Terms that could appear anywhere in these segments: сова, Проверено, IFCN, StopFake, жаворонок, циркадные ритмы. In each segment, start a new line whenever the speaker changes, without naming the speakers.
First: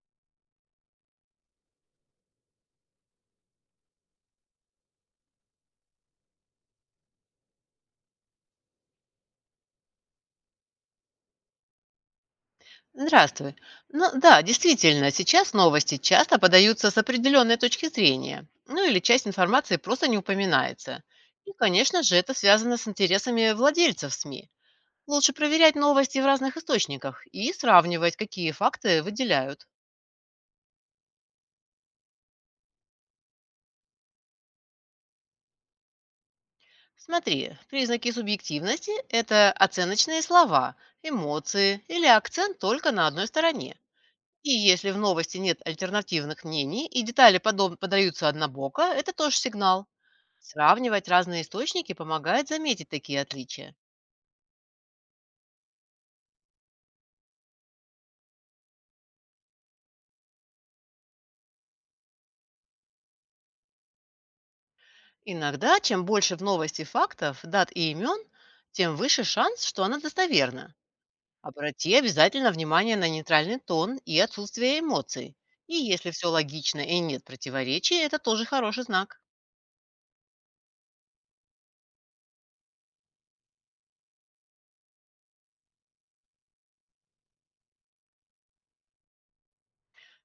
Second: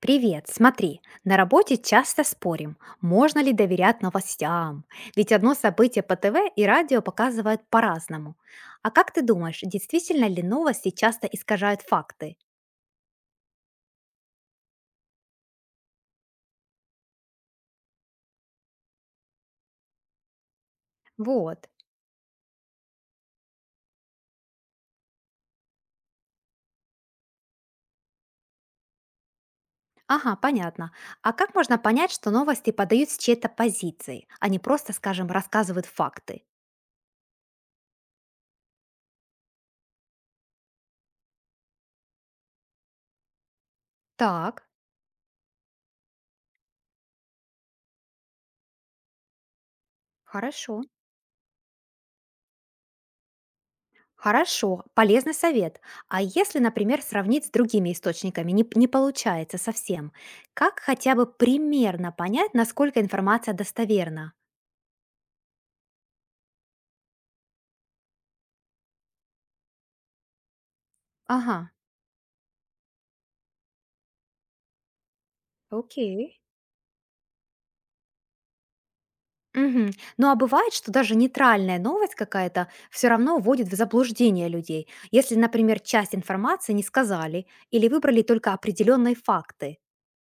Привет, смотри, на работе часто спорим, можно ли доверять новостям, ведь одно событие по ТВ и радио показывают по-разному. А как ты думаешь, действительно ли новости часто искажают факты?
Здравствуй. Ну да, действительно, сейчас новости часто подаются с определенной точки зрения. Ну или часть информации просто не упоминается. И,
Вот.
конечно же, это связано с интересами владельцев СМИ. Лучше проверять новости в разных источниках и сравнивать, какие факты выделяют.
Ага, понятно. А как можно понять, что новости подают с чьей-то позиции, а не просто, скажем, рассказывают факты?
Смотри, признаки субъективности – это оценочные слова, эмоции или акцент только на одной стороне. И
Так,
если в новости нет альтернативных мнений и детали подаются однобоко, это тоже сигнал.
хорошо.
Сравнивать разные источники помогает заметить такие отличия.
Хорошо, полезный совет. А если, например, сравнить с другими источниками не получается совсем, как хотя бы примерно понять, насколько информация достоверна?
Иногда, чем больше в новости фактов, дат и имен, тем выше шанс, что она достоверна.
Ага,
Обрати обязательно внимание на нейтральный тон и отсутствие эмоций. И если все
окей.
логично и нет противоречий, это тоже хороший знак.
Мгм. Ну а бывает, что даже нейтральная новость какая-то все равно вводит в заблуждение людей, если, например, часть информации не сказали или выбрали только определенные факты.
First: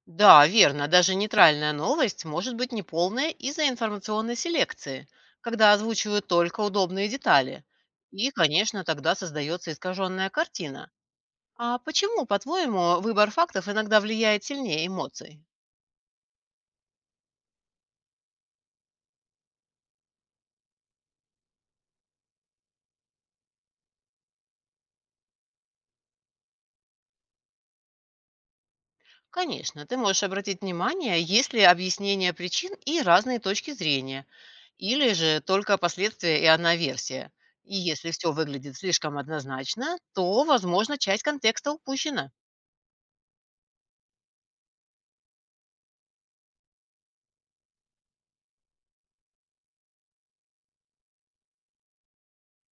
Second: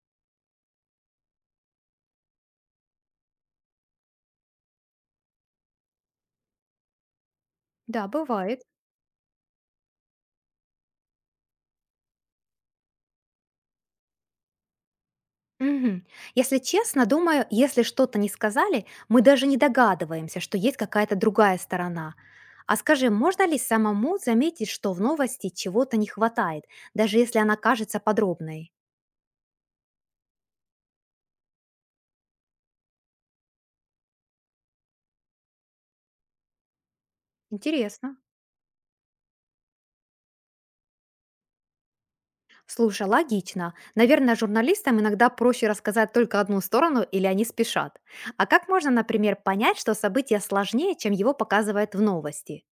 Да, верно, даже нейтральная новость может быть неполная из-за информационной селекции, когда озвучивают только удобные детали.
Да,
И,
бывает.
конечно, тогда создается искаженная картина. А почему, по-твоему, выбор фактов иногда влияет сильнее эмоций?
Мгм. Если честно, думаю, если что-то не сказали, мы даже не догадываемся, что есть какая-то другая сторона. А скажи, можно ли самому заметить, что в новости чего-то не хватает, даже если она кажется подробной?
Конечно, ты можешь обратить внимание, есть ли объяснение причин и разные точки зрения, или же только последствия и одна версия. И если
Интересно.
все выглядит слишком однозначно, то, возможно, часть контекста упущена.
Слушай, логично. Наверное, журналистам иногда проще рассказать только одну сторону или они спешат. А как можно, например, понять, что событие сложнее, чем его показывают в новости?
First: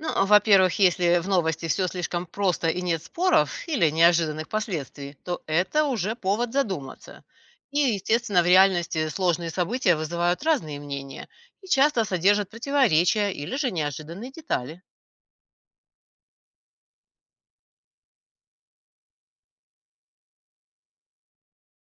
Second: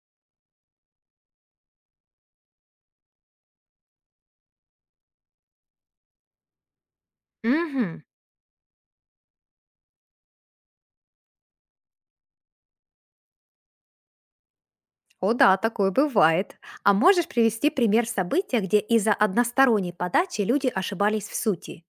Ну, а, во-первых, если в новости все слишком просто и нет споров или неожиданных последствий, то это уже повод задуматься. И,
Мгм.
естественно, в реальности сложные события вызывают разные мнения и часто содержат противоречия или же неожиданные детали.
О да, такое бывает. А можешь привести пример события, где из-за односторонней подачи люди ошибались в сути?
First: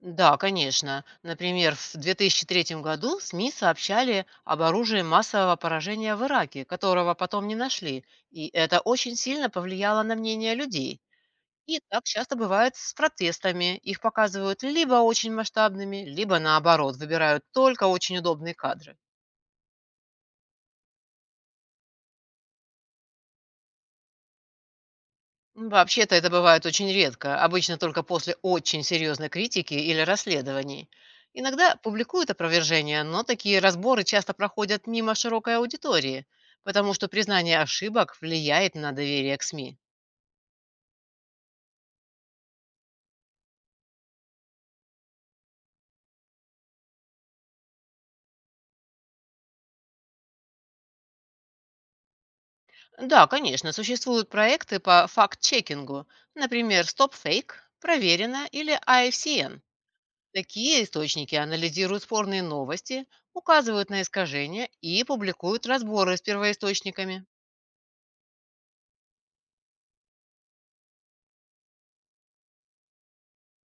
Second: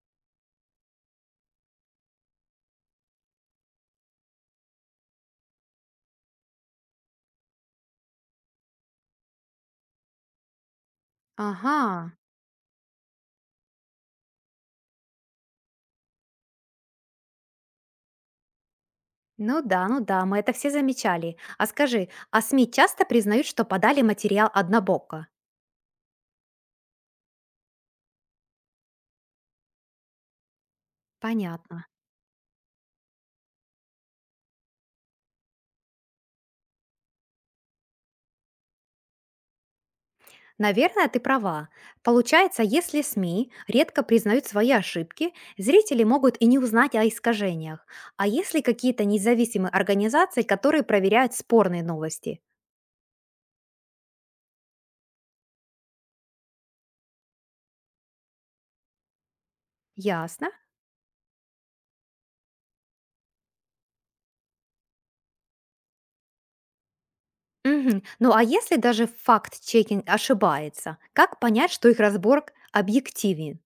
Да, конечно. Например, в 2003 году СМИ сообщали об оружии массового поражения в Ираке, которого потом не нашли, и это очень сильно повлияло на мнение людей.
Ага.
И так часто бывает с протестами. Их показывают либо очень масштабными, либо наоборот, выбирают только очень удобные кадры.
Ну да, ну да, мы это все замечали. А скажи, а СМИ часто признают, что подали материал однобоко?
Вообще-то это бывает очень редко, обычно только после очень серьезной критики или расследований. Иногда
Понятно.
публикуют опровержения, но такие разборы часто проходят мимо широкой аудитории, потому что признание ошибок влияет на доверие к СМИ.
Наверное, ты права. Получается, если СМИ редко признают свои ошибки, зрители могут и не узнать о искажениях. А если какие-то независимые организации, которые проверяют спорные новости?
Да, конечно, существуют проекты по факт-чекингу, например, StopFake, Проверено или IFCN.
Ясно.
Такие источники анализируют спорные новости, указывают на искажения и публикуют разборы с первоисточниками.
Мгм. Ну а если даже факт-чекинг ошибается, как понять, что их разборг объективен?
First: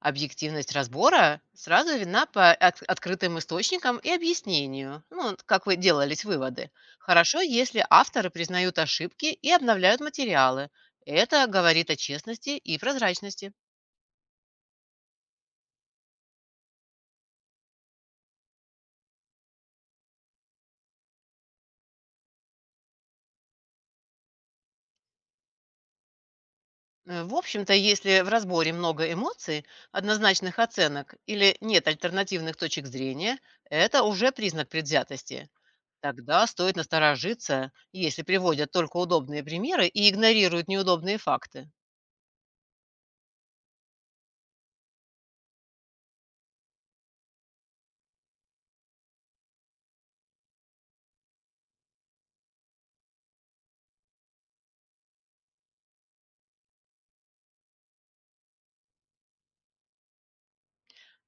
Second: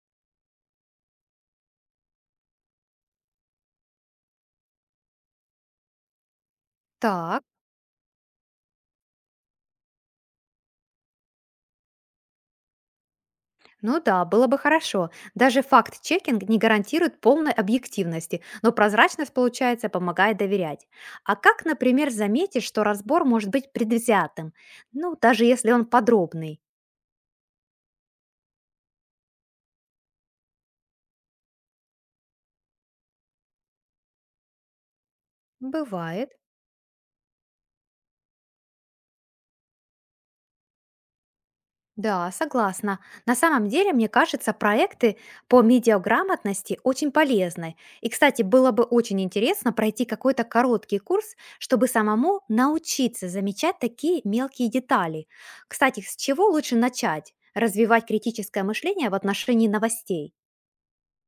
Объективность разбора сразу видна по открытым источникам и объяснению, ну, вот как вы делались выводы. Хорошо,
Так,
если авторы признают ошибки и обновляют материалы. Это говорит о честности и прозрачности.
ну да, было бы хорошо. Даже факт-чекинг не гарантирует полной объективности, но прозрачность, получается, помогает доверять. А как, например, заметить, что разбор может быть предвзятым? Ну, даже если он подробный.
В общем-то, если в разборе много эмоций, однозначных оценок или нет альтернативных точек зрения, это уже признак предвзятости.
Бывает.
Тогда стоит насторожиться, если приводят только удобные примеры и игнорируют неудобные факты.
Да, согласна. На самом деле, мне кажется, проекты по медиаграмотности очень полезны. И, кстати, было бы очень интересно пройти какой-то короткий курс, чтобы самому научиться замечать такие мелкие детали. Кстати, с чего лучше начать? Развивать критическое мышление в отношении новостей.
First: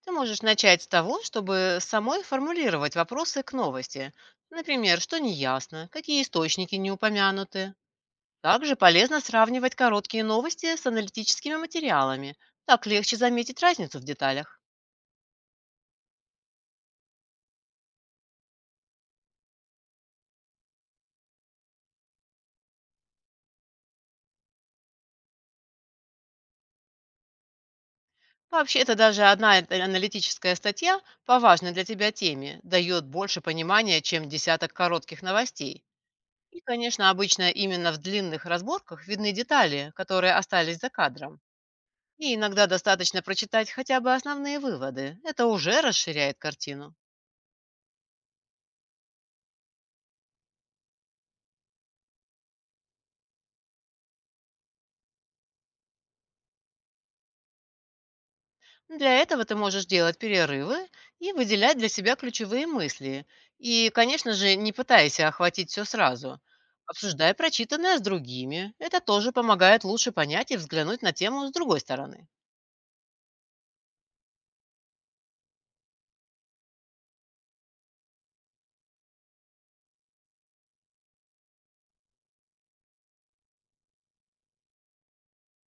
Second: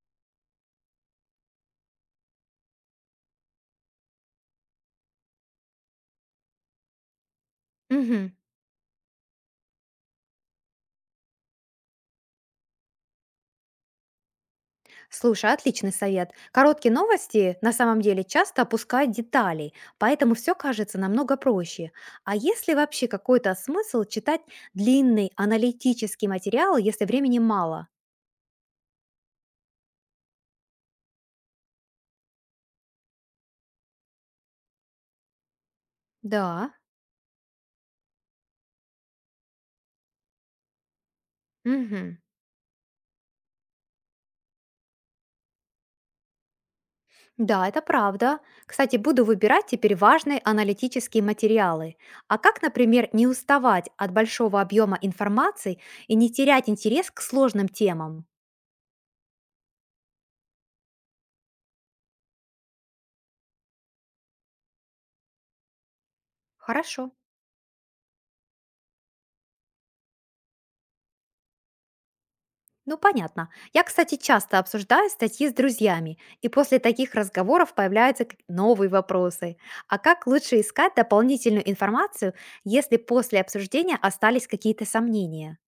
Ты можешь начать с того, чтобы самой формулировать вопросы к новости. Например, что неясно, какие источники не упомянуты.
Мгм.
Также полезно сравнивать короткие новости с аналитическими материалами. Так легче заметить разницу в деталях.
Слушай, отличный совет. Короткие новости на самом деле часто опускают деталей, поэтому все кажется намного проще. А есть ли вообще какой-то смысл читать длинный аналитический материал, если времени мало?
Вообще-то даже одна эта аналитическая статья по важной для тебя теме дает больше понимания, чем десяток коротких новостей. И,
Да.
конечно, обычно именно в длинных разборках видны детали, которые остались за кадром.
Мгм.
И иногда достаточно прочитать хотя бы основные выводы. Это уже расширяет картину.
Да, это правда. Кстати, буду выбирать теперь важные аналитические материалы. А как, например, не уставать от большого объема информации и не терять интерес к сложным темам?
Для этого ты можешь делать перерывы и выделять для себя ключевые мысли. И, конечно же, не пытайся охватить все сразу.
Хорошо.
Обсуждай прочитанное с другими. Это тоже помогает лучше понять и взглянуть на тему с другой стороны.
Ну, понятно. Я, кстати, часто обсуждаю статьи с друзьями, и после таких разговоров появляются новые вопросы. А как лучше искать дополнительную информацию, если после обсуждения остались какие-то сомнения?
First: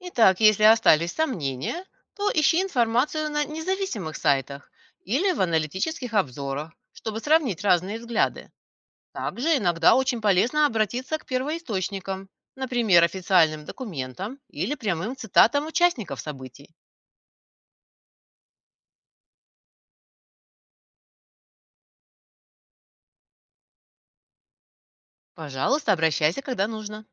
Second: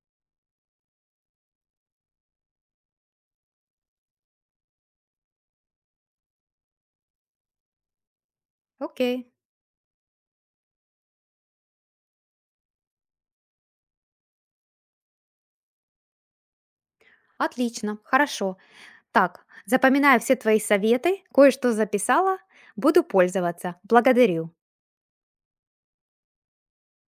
Итак, если остались сомнения, то ищи информацию на независимых сайтах или в аналитических обзорах, чтобы сравнить разные взгляды.
Окей.
Также иногда очень полезно обратиться к первоисточникам, например, официальным документам или прямым цитатам участников событий.
Отлично, хорошо. Так, запоминаю все твои советы, кое-что записала, буду пользоваться. Благодарю.
Пожалуйста, обращайся, когда нужно.